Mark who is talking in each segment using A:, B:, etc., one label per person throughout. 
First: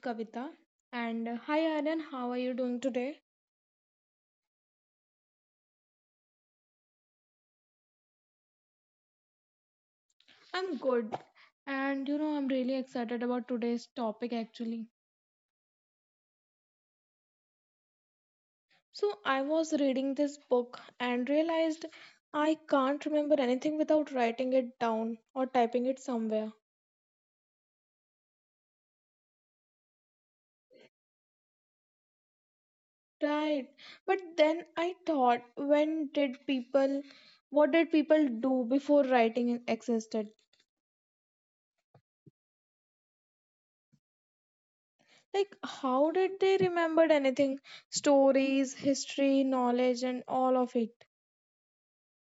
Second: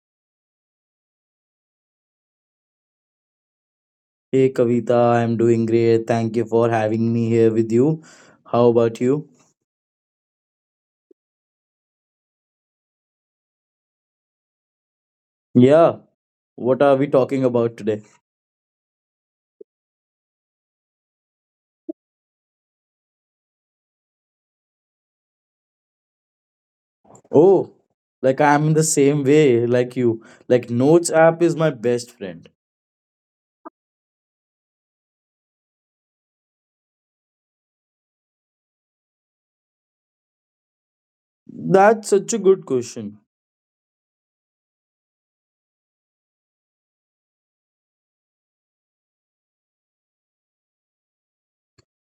A: Kavita and hi Aryan, how are you doing today?
B: Hey Kavita, I'm doing great. Thank you for having me here with you. How about you?
A: I'm good and you know I'm really excited about today's topic actually.
B: Yeah, what are we talking about today?
A: So I was reading this book and realized I can't remember anything without writing it down or typing it somewhere.
B: Oh, like I'm in the same way like you. Like Notes app is my best friend.
A: Right. But then I thought when did people what did people do before writing existed?
B: That's such a good question.
A: Like, how did they remembered anything? Stories, history, knowledge, and all of it.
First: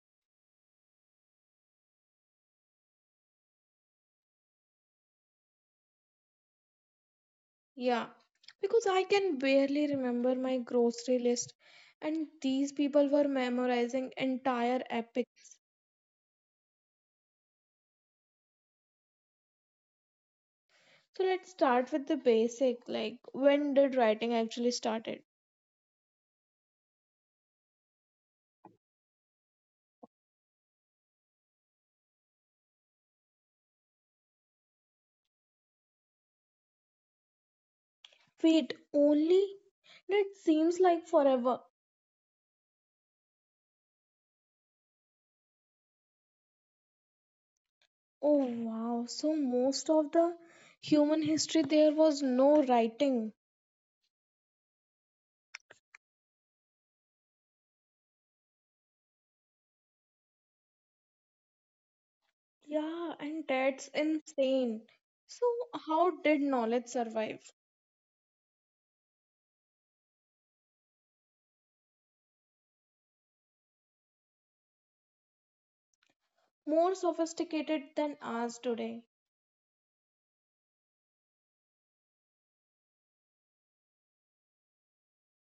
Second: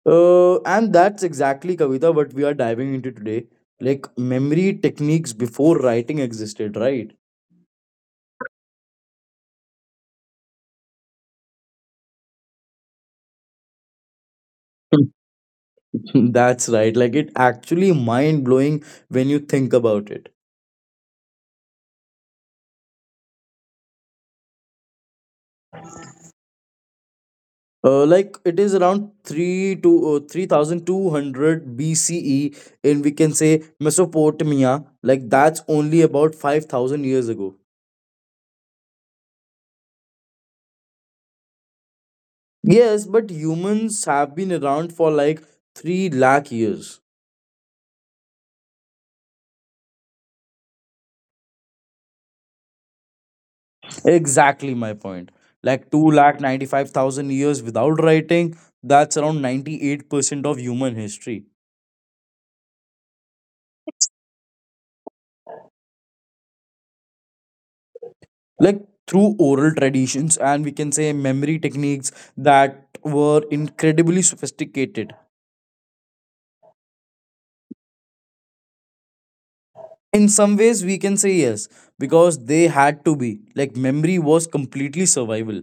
B: And that's exactly Kavita what we are diving into today. Like memory techniques before writing existed, right?
A: Yeah, because I can barely remember my grocery list, and these people were memorizing entire epics.
B: That's right. Like it actually mind blowing when you think about it.
A: So let's start with the basic. Like, when did writing actually started?
B: Like it is around 3 to 3200 BCE, and we can say Mesopotamia, like that's only about 5,000 years ago.
A: Wait, only? That seems like forever.
B: Yes, but humans have been around for like 3 lakh years.
A: Oh wow, so most of the human history there was no writing.
B: Exactly my point, like 2 lakh 95,000 years without writing. That's around 98% of human history.
A: Yeah, and that's insane. So, how did knowledge survive?
B: Like through oral traditions and we can say memory techniques that were incredibly sophisticated.
A: More sophisticated than ours today.
B: In some ways we can say yes, because they had to be. Like memory was completely survival.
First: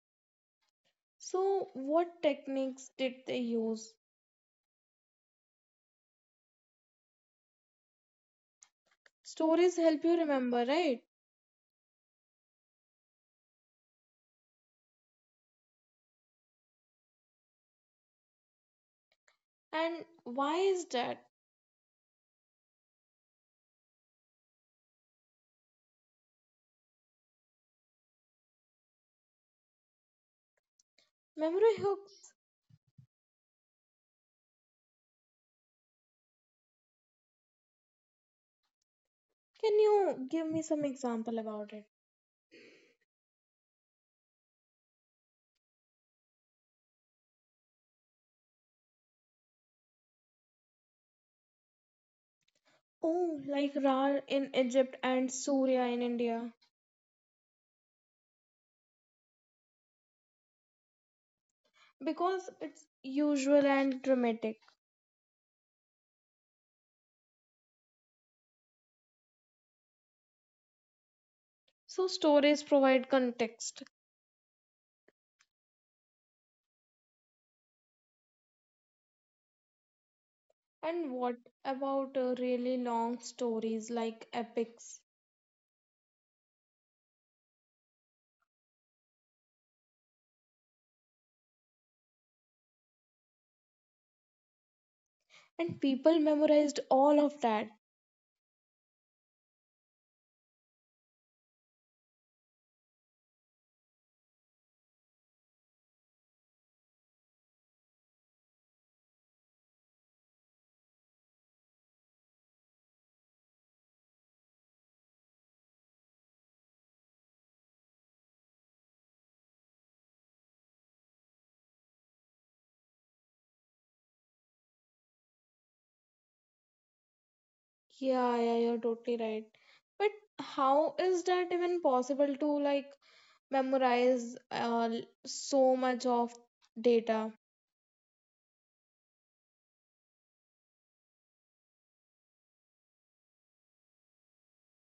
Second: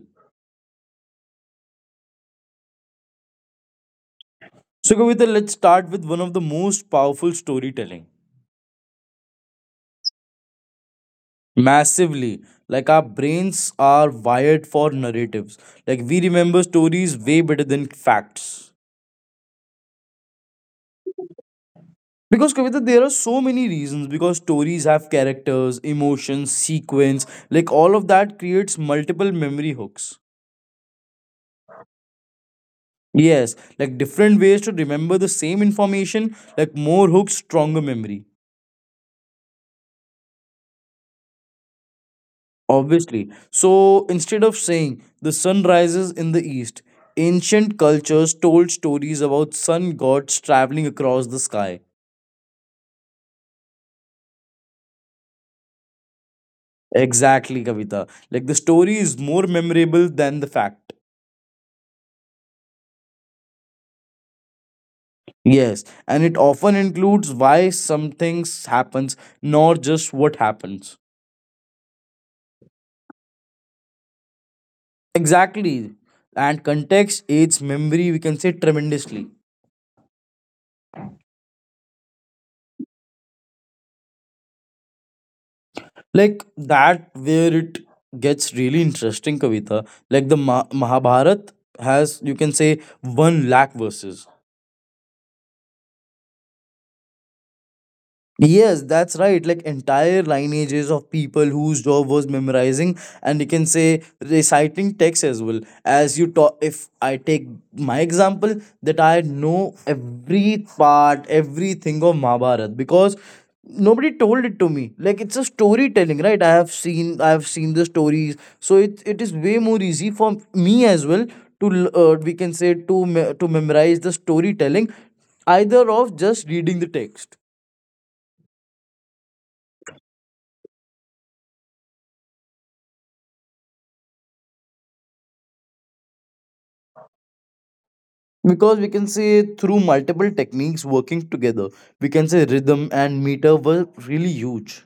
A: So, what techniques did they use?
B: So Kavita, let's start with one of the most powerful, storytelling.
A: Stories help you remember, right?
B: Massively, like our brains are wired for narratives. Like we remember stories way better than facts.
A: And why is that?
B: Because Kavita, there are so many reasons. Because stories have characters, emotions, sequence, like all of that creates multiple memory hooks.
A: Memory hooks.
B: Yes, like different ways to remember the same information, like more hooks, stronger memory.
A: Can you give me some example about it?
B: Obviously. So instead of saying the sun rises in the east, ancient cultures told stories about sun gods traveling across the sky.
A: Oh, like Ra in Egypt and Surya in India.
B: Exactly, Kavita. Like the story is more memorable than the fact.
A: Because it's usual and dramatic.
B: Yes, and it often includes why some things happens, not just what happens.
A: So, stories provide context.
B: Exactly. And context aids memory, we can say, tremendously.
A: And what about really long stories like epics?
B: Like that where it gets really interesting, Kavita. Like the mahabharat has, you can say, one lakh verses.
A: And people memorized all of that.
B: Yes, that's right. Like entire lineages of people whose job was memorizing, and you can say reciting text as well. As you talk, if I take my example, that I know every part, everything of Mahabharat because nobody told it to me. Like it's a storytelling, right? I have seen the stories, so it is way more easy for me as well to we can say to to memorize the storytelling, either of just reading the text.
A: Yeah, yeah, you're totally right. But how is that even possible to like memorize so much of data
B: Because we can say through multiple techniques working together. We can say rhythm and meter were really huge.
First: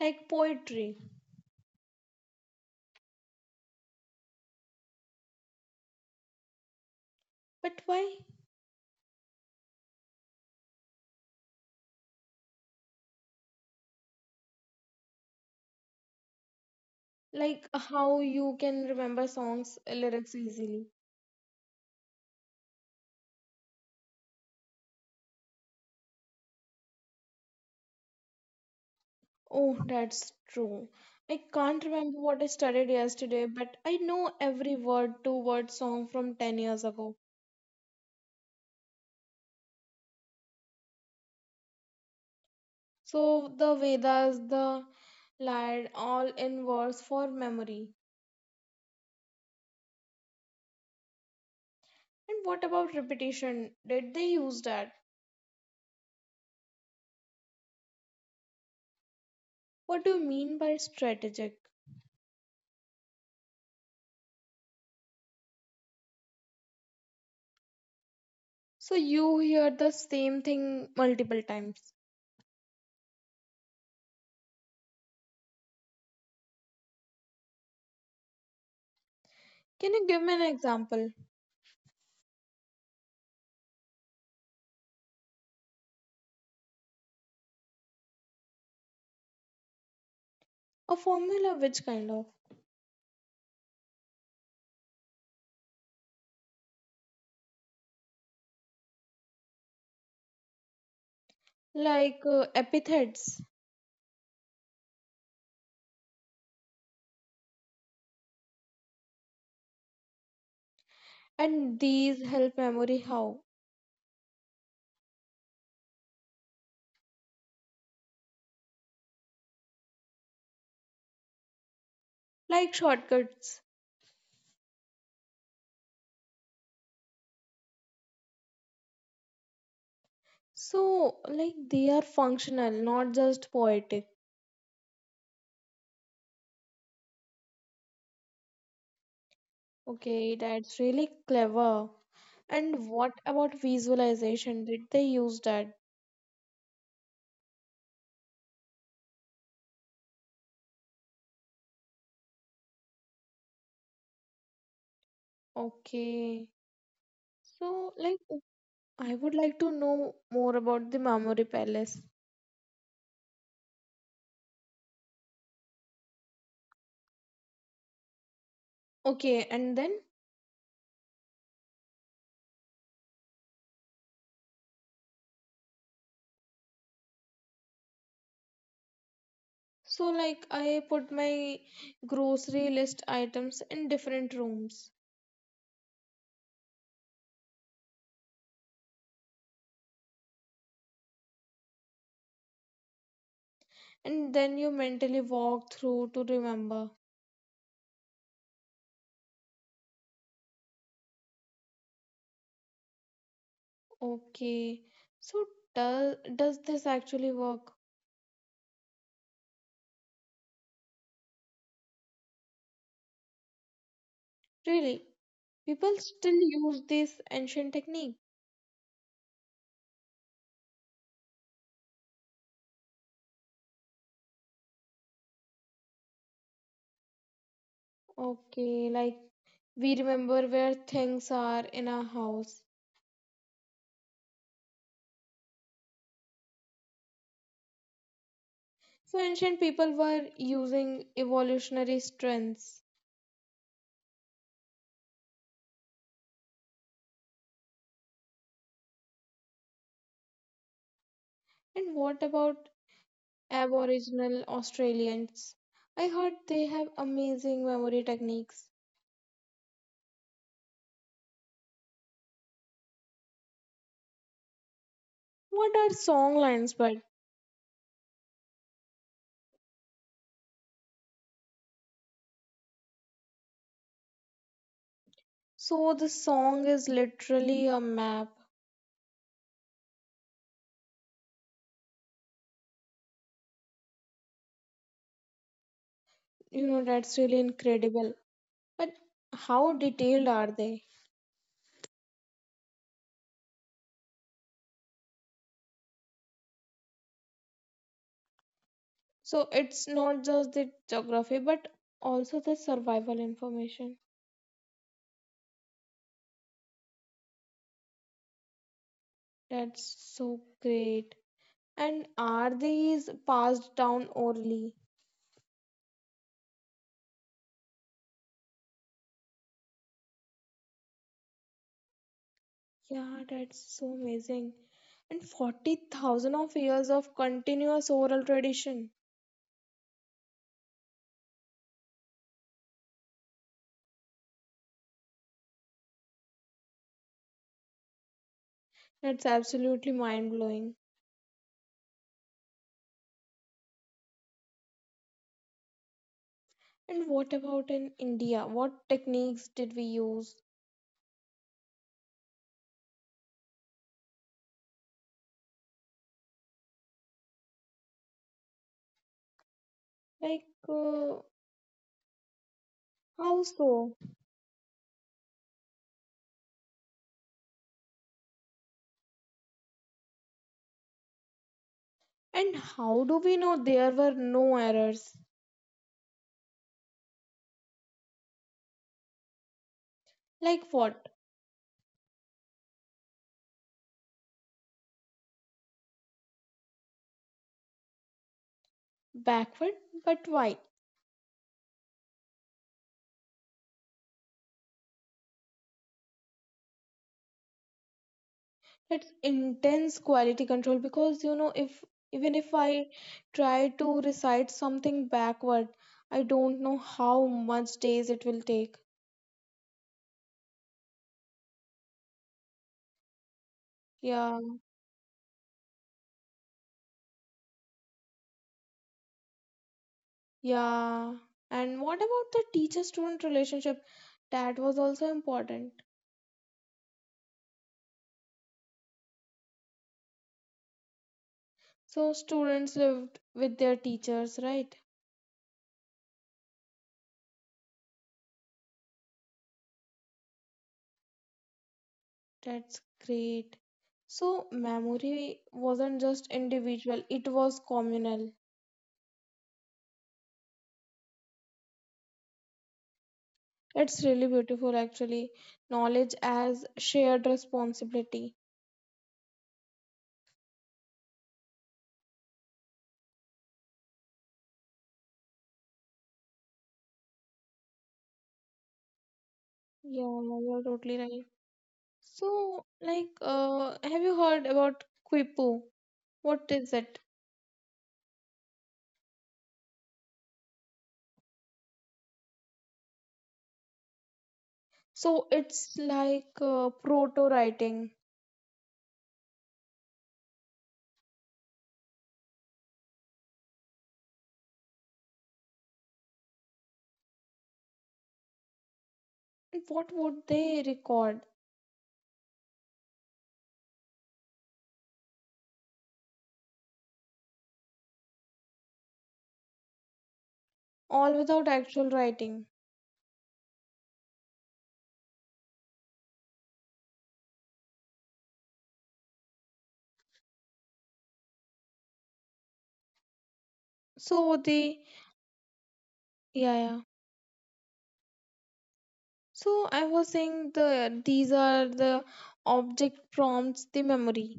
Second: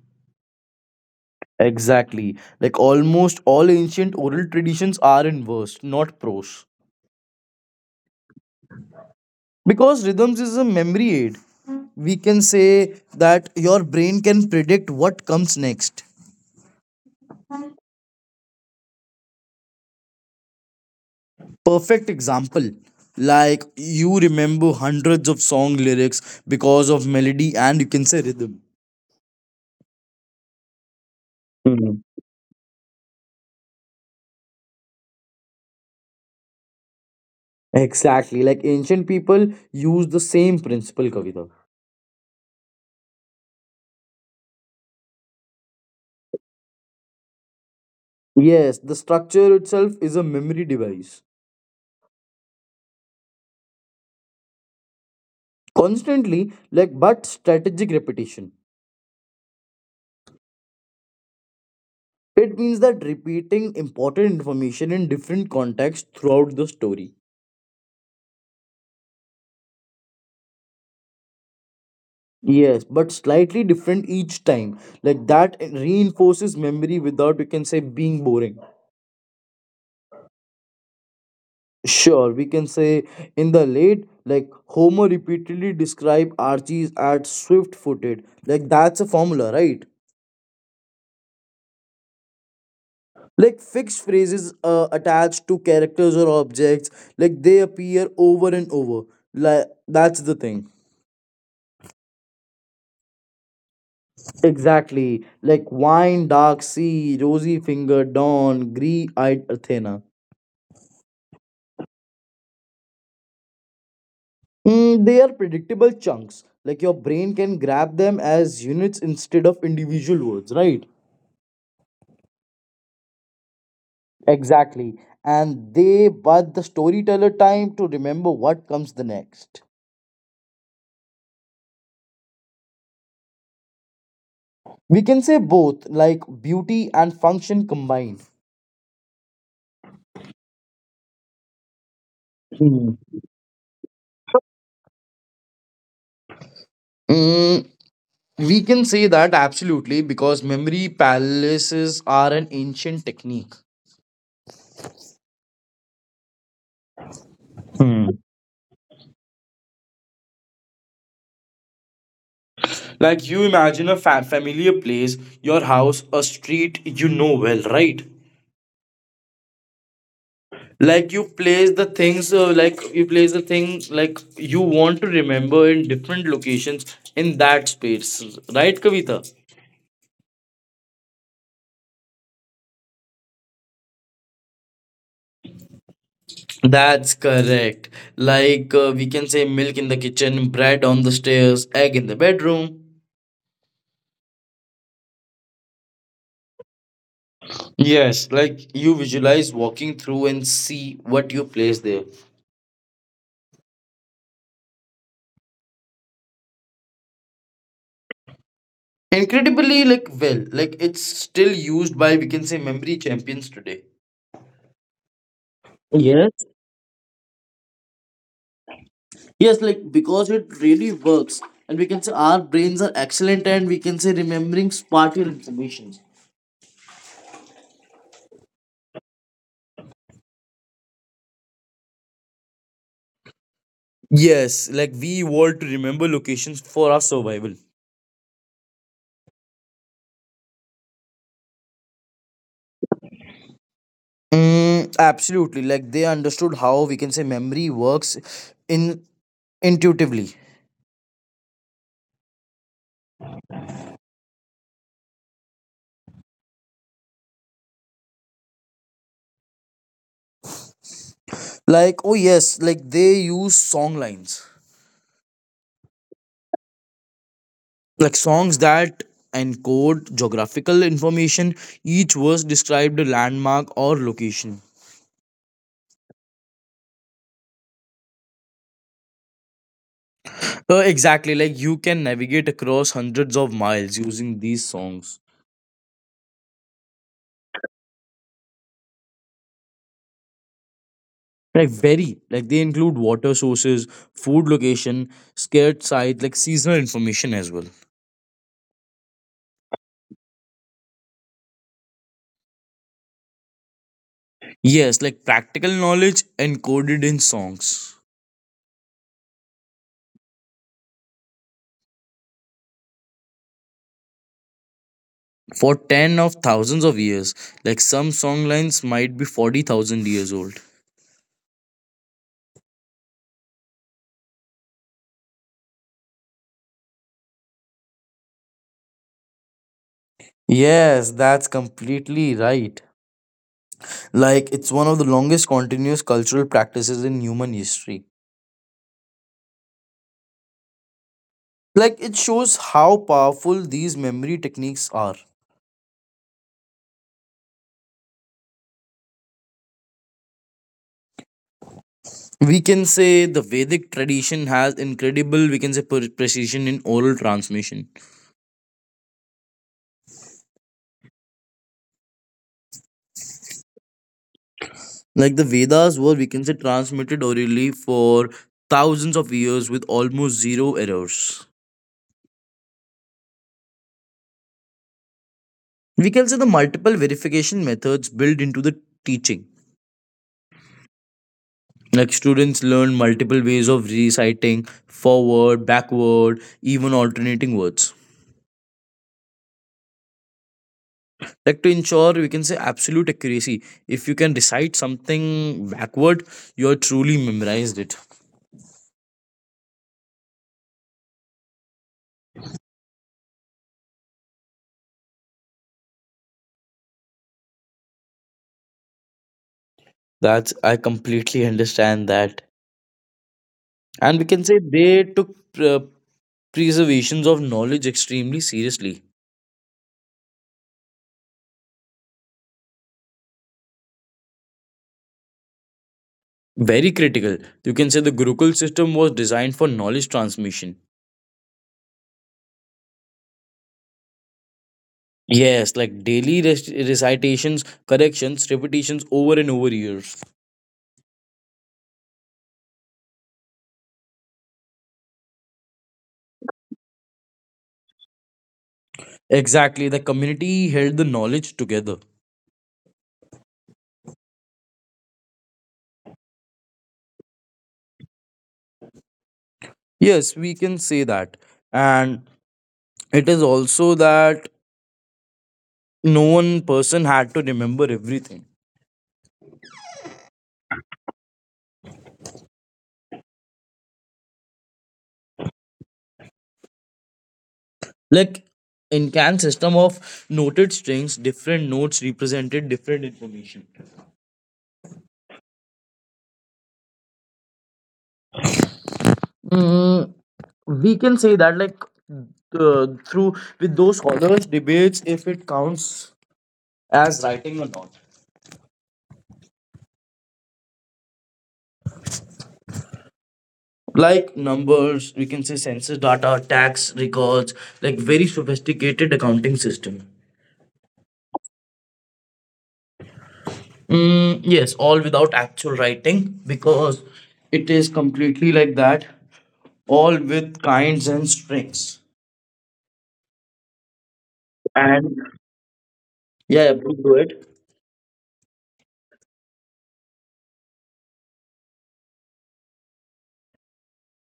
A: like poetry?
B: Exactly, like almost all ancient oral traditions are in verse, not prose.
A: But why?
B: Because rhythms is a memory aid, we can say, that your brain can predict what comes next.
A: Like how you can remember songs lyrics easily?
B: Perfect example. Like you remember hundreds of song lyrics because of melody and you can say rhythm.
A: Oh, that's true. I can't remember what I studied yesterday, but I know every word to word song from 10 years ago.
B: Exactly. Like ancient people use the same principle, Kavita.
A: So the Vedas, the Lied, all in verse for memory.
B: Yes, the structure itself is a memory device.
A: And what about repetition? Did they use that?
B: Constantly, like but strategic repetition.
A: What do you mean by strategic?
B: It means that repeating important information in different contexts throughout the story.
A: So you hear the same thing multiple times.
B: Yes, but slightly different each time. Like that reinforces memory without, we can say, being boring.
A: Can you give me an example?
B: Sure, we can say in the late, like Homer repeatedly described Archie's as swift footed. Like that's a formula, right?
A: A formula which kind of?
B: Like fixed phrases attached to characters or objects, like they appear over and over. Like that's the thing.
A: Like epithets.
B: Exactly, like wine dark sea, rosy finger dawn, grey eyed Athena.
A: And these help memory how?
B: Mm, they are predictable chunks, like your brain can grab them as units instead of individual words, right?
A: Like shortcuts.
B: Exactly. And they but the storyteller time to remember what comes the next.
A: So like they are functional, not just poetic.
B: We can say both, like beauty and function combined.
A: Okay, that's really clever. And what about visualization? Did they use that?
B: Mm, we can say that absolutely, because memory palaces are an ancient technique.
A: Okay. So,
B: Hmm.
A: like, I would like to know more about the memory palace.
B: Like you imagine a familiar place, your house, a street you know well, right?
A: Okay, and then?
B: Like you place the things, like you place the thing, like you want to remember in different locations in that space, right, Kavita?
A: So, like, I put my grocery list items in different rooms,
B: That's correct. Like we can say milk in the kitchen, bread on the stairs, egg in the bedroom.
A: and then you mentally walk through to remember.
B: Yes, like you visualize walking through and see what you place there.
A: Okay. So, does this actually work?
B: Incredibly, like, well, like it's still used by, we can say, memory champions today.
A: Really? People
B: Yes.
A: still use this ancient technique?
B: Yes, like because it really works. And we can say our brains are excellent and we can say remembering spatial information.
A: Okay, like we remember where things are in our house.
B: Yes, like we evolved to remember locations for our survival.
A: So ancient people were using evolutionary strengths.
B: Mm, absolutely. Like they understood how we can say memory works in intuitively.
A: And what about Aboriginal Australians? I heard they have amazing memory techniques.
B: Like, oh yes, like they use song lines.
A: What are song lines, but
B: Like songs that encode geographical information. Each verse described a landmark or location.
A: so the song is literally a map.
B: Exactly, like you can navigate across hundreds of miles using these songs.
A: That's really incredible. But how detailed are they?
B: Like very, like they include water sources, food location, scared site, like seasonal information as well.
A: So it's not just the geography, but also the survival information.
B: Yes, like practical knowledge encoded in songs.
A: That's so great. And are these passed down orally?
B: For 10 of thousands of years, like some song lines might be 40,000 years old.
A: Yeah, that's so amazing. And 40,000 of years of continuous oral tradition.
B: Yes, that's completely right. Like, it's one of the longest continuous cultural practices in human history.
A: That's absolutely mind blowing.
B: Like, it shows how powerful these memory techniques are.
A: And what about in India? What techniques did we use?
B: We can say the Vedic tradition has incredible, we can say, precision in oral transmission.
A: Like, uh, how so?
B: Like, the Vedas were, we can say, transmitted orally for thousands of years with almost zero errors.
A: And how do we know there were no errors?
B: We can say the multiple verification methods built into the teaching.
A: Like what?
B: Like students learn multiple ways of reciting forward, backward, even alternating words.
A: Backward, but why?
B: Like to ensure we can say absolute accuracy. If you can recite something backward, you are truly memorized it.
A: It's intense quality control because if even if I try to recite something backward, I don't know how much days it will take.
B: That's I completely understand that, and we
A: Yeah,
B: can say they took uh, preservations of knowledge extremely seriously.
A: yeah. And what about the teacher-student relationship? That was also important.
B: Very critical. You can say the Gurukul system was designed for knowledge transmission.
A: So students lived with their teachers, right?
B: Yes, like daily recitations, corrections, repetitions over and over years.
A: That's great. So memory wasn't just individual, it was communal.
B: Exactly, the community held the knowledge together.
A: It's really beautiful, actually. Knowledge as shared responsibility.
B: Yes, we can say that. And it is also that no one person had to remember everything.
A: Yeah, yeah, you're totally right. So, like, have you heard about Quipu? What is it?
B: Like in can system of noted strings, different notes represented different information.
A: So, it's like proto writing.
B: Mm, we can say that, like through with those scholars debates if it counts as writing or not.
A: What would they record?
B: Like numbers, we can say census data, tax records, like very sophisticated accounting system.
A: All without actual writing.
B: Mm, yes, all without actual writing, because it is completely like that, all with kinds and strings.
A: So,
B: And
A: yeah,
B: yeah, yeah,
A: yeah.
B: please do it.
A: So, I was saying these are the object prompts, the memory.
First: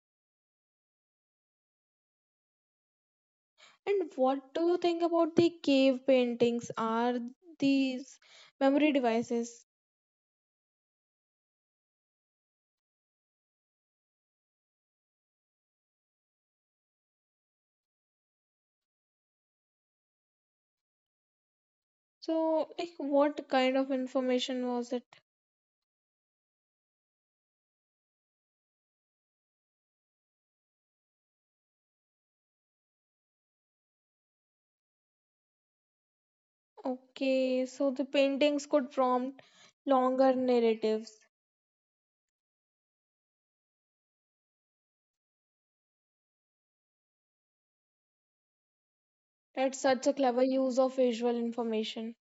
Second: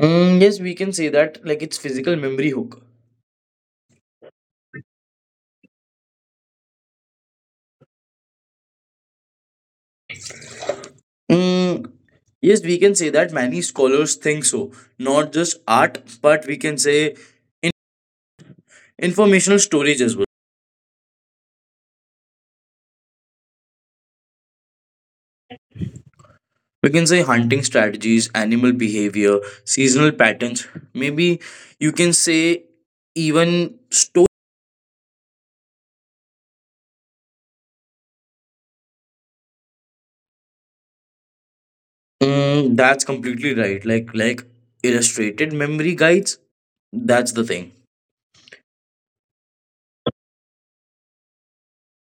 B: Mm, yes, we can say that, like it's physical memory hook.
A: And what do you think about the cave paintings? Are these memory devices?
B: Mm, yes, we can say that many scholars think so, not just art, but we can say in informational storage as well.
A: So, like, what kind of information was it?
B: We can say hunting strategies, animal behavior, seasonal patterns, maybe you can say even story.
A: Okay, so the paintings could prompt longer narratives.
B: Mm, that's completely right, like illustrated memory guides, that's the thing.
A: That's such a clever use of visual information.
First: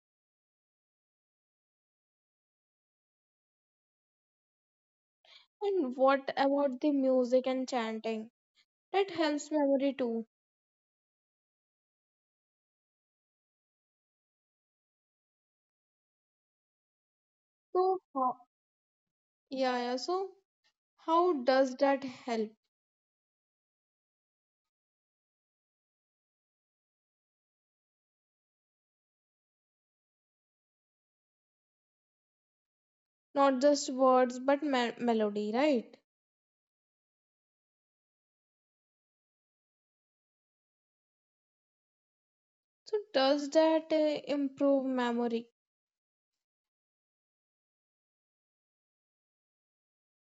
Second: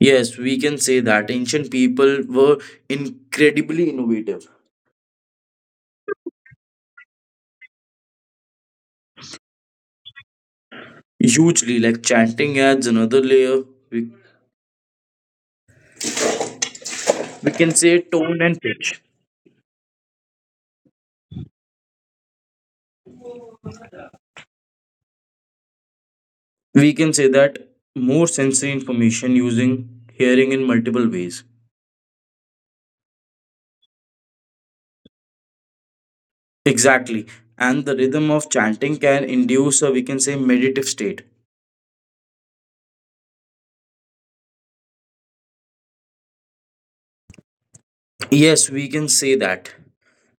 B: Yes, we can say that ancient people were incredibly innovative.
A: And what about the music and chanting? That helps memory too.
B: Hugely, like chanting adds another layer, we, we can say
A: So, how,
B: tone and pitch.
A: yeah, yeah, so how does that help?
B: We can say that more sensory information, using hearing in multiple ways.
A: Not just words, but me melody, right?
B: Exactly. And the rhythm of chanting can induce a, we can say, meditative state.
A: So does that improve memory?
B: Yes, we can say that.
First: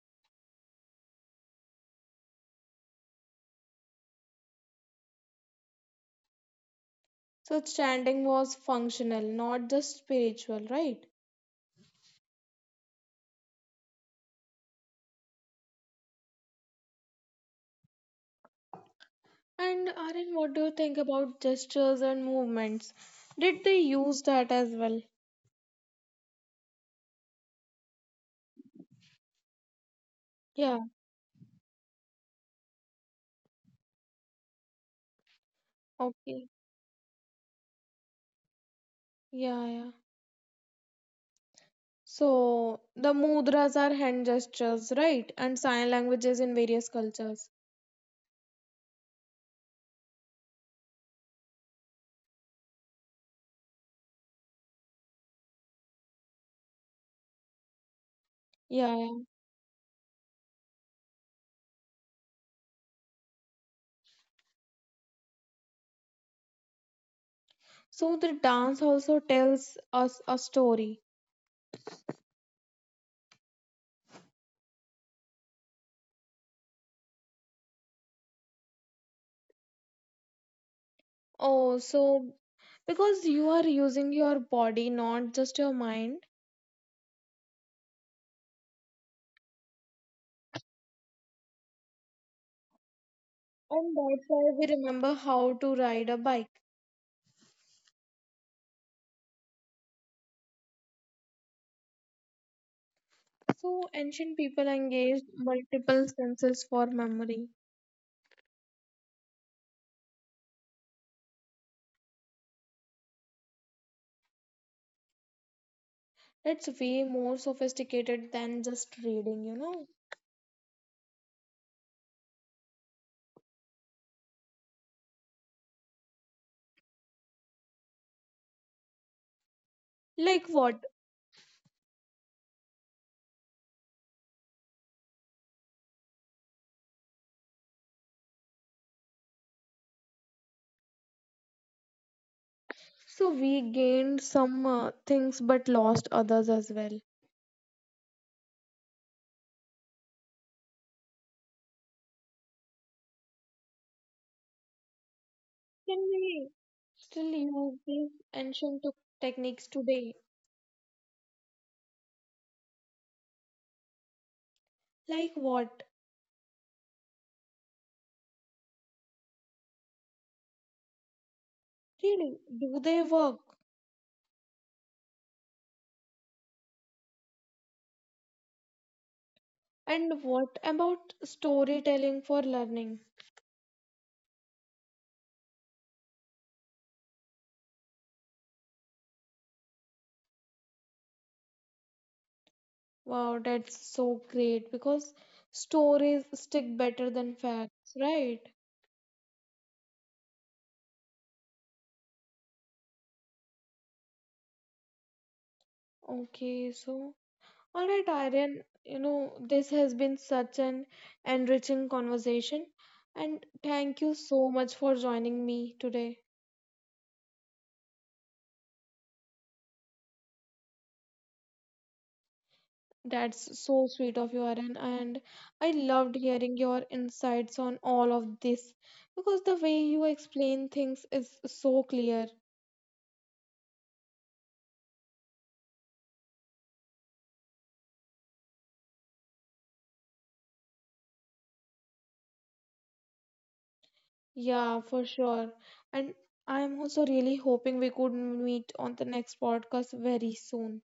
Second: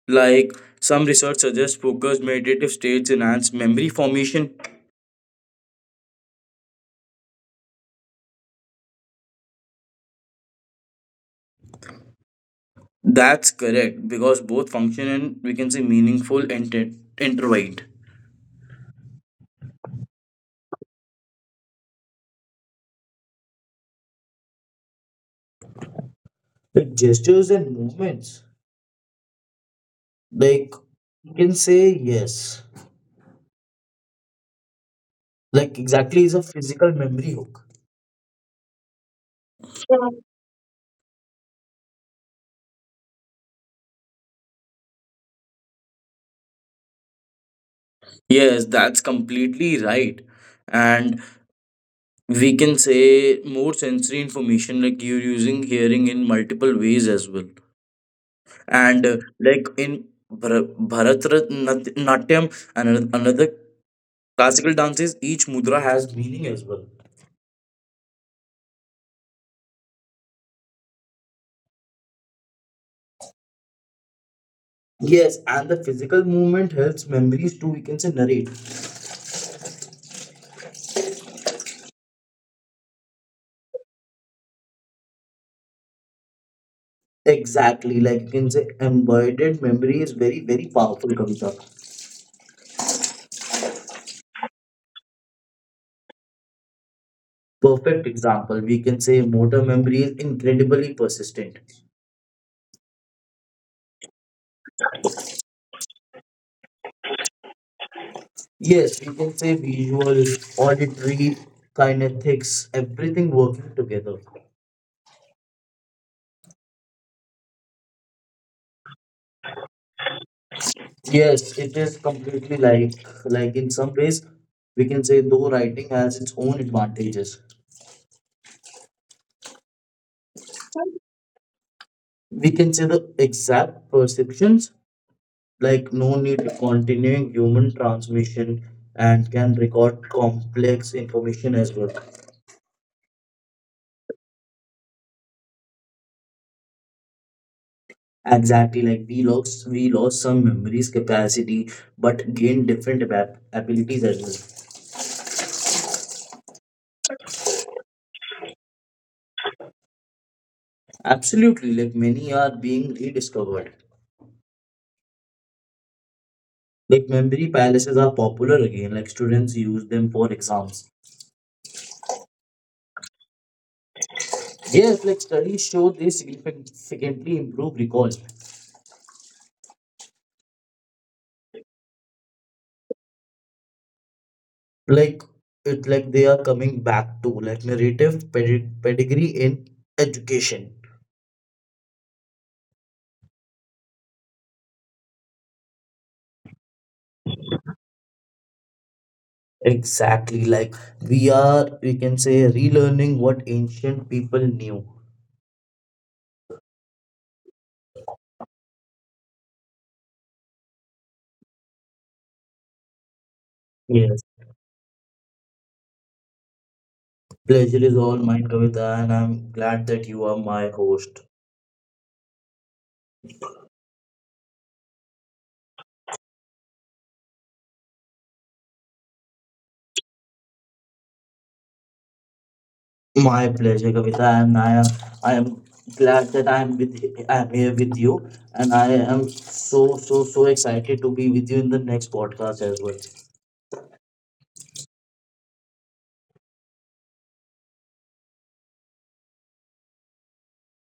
B: Like some research suggests focused meditative states enhance memory formation.
A: So chanting was functional, not just spiritual, right?
B: That's correct, because both function and we can say meaningful intertwined.
A: And Aryan, what do you think about gestures and movements? Did they use that as well?
B: With gestures and movements, like
A: Yeah,
B: you can say yes. Like exactly is a
A: okay.
B: physical memory hook.
A: Yeah, yeah. So the mudras are hand gestures, right? And sign languages in various cultures.
B: Yes, that's completely right. And we can say more sensory information, like you're using hearing in multiple ways as well.
A: Yeah, yeah.
B: And like in bharatanatyam, another classical dance is each mudra has meaning as well.
A: So the dance also tells us a story.
B: Yes, and the physical movement helps memories too, we can say narrate.
A: Oh, so because you are using your body, not just your mind.
B: Exactly, like you can say embodied memory is very very powerful comes.
A: And that's why we remember how to ride a bike.
B: Perfect example, we can say motor memory is incredibly persistent.
A: So ancient people engaged multiple senses for memory.
B: Yes, you can say visual, auditory, kinetics, everything working together.
A: It's way more sophisticated than just reading.
B: Yes, it is completely like in some ways we can say though writing has its own advantages.
A: Like what?
B: We can say the exact perceptions, like no need to continuing human transmission and can record complex information as well.
A: So we gained some things but lost others as well.
B: Exactly, like we lost some memories capacity, but gained different abilities as well.
A: Can we still use these ancient techniques today?
B: Absolutely, like many are being rediscovered.
A: Like what?
B: Like memory palaces are popular again, like students use them for exams.
A: Really? Do they work?
B: Yes, like studies show they significantly improve recall.
A: And what about storytelling for learning?
B: Like it like they are coming back to like narrative pedigree in education.
A: Wow, that's so great because stories stick better than facts, right?
B: Exactly, like we are we can say relearning what ancient people knew.
A: Okay, so all right, Aryan, this has been such an enriching conversation, and thank you
B: Yes.
A: so much for joining me today.
B: Pleasure is all mine, Kavita, and I'm glad that you are my host.
A: That's so sweet of you, Aryan, and I loved hearing your insights on all of this because the way you explain things is so clear.
B: My pleasure, Kavita, and I am glad that I am here with you, and I am so so so excited to be with you in the next podcast as well.
A: Yeah, for sure. And I'm also really hoping we could meet on the next podcast very soon.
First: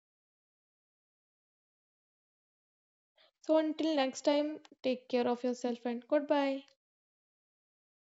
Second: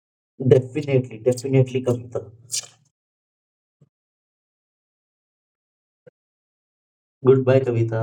B: Definitely, definitely, Kavita.
A: So until next time, take care of yourself and goodbye.
B: Goodbye, Kavita.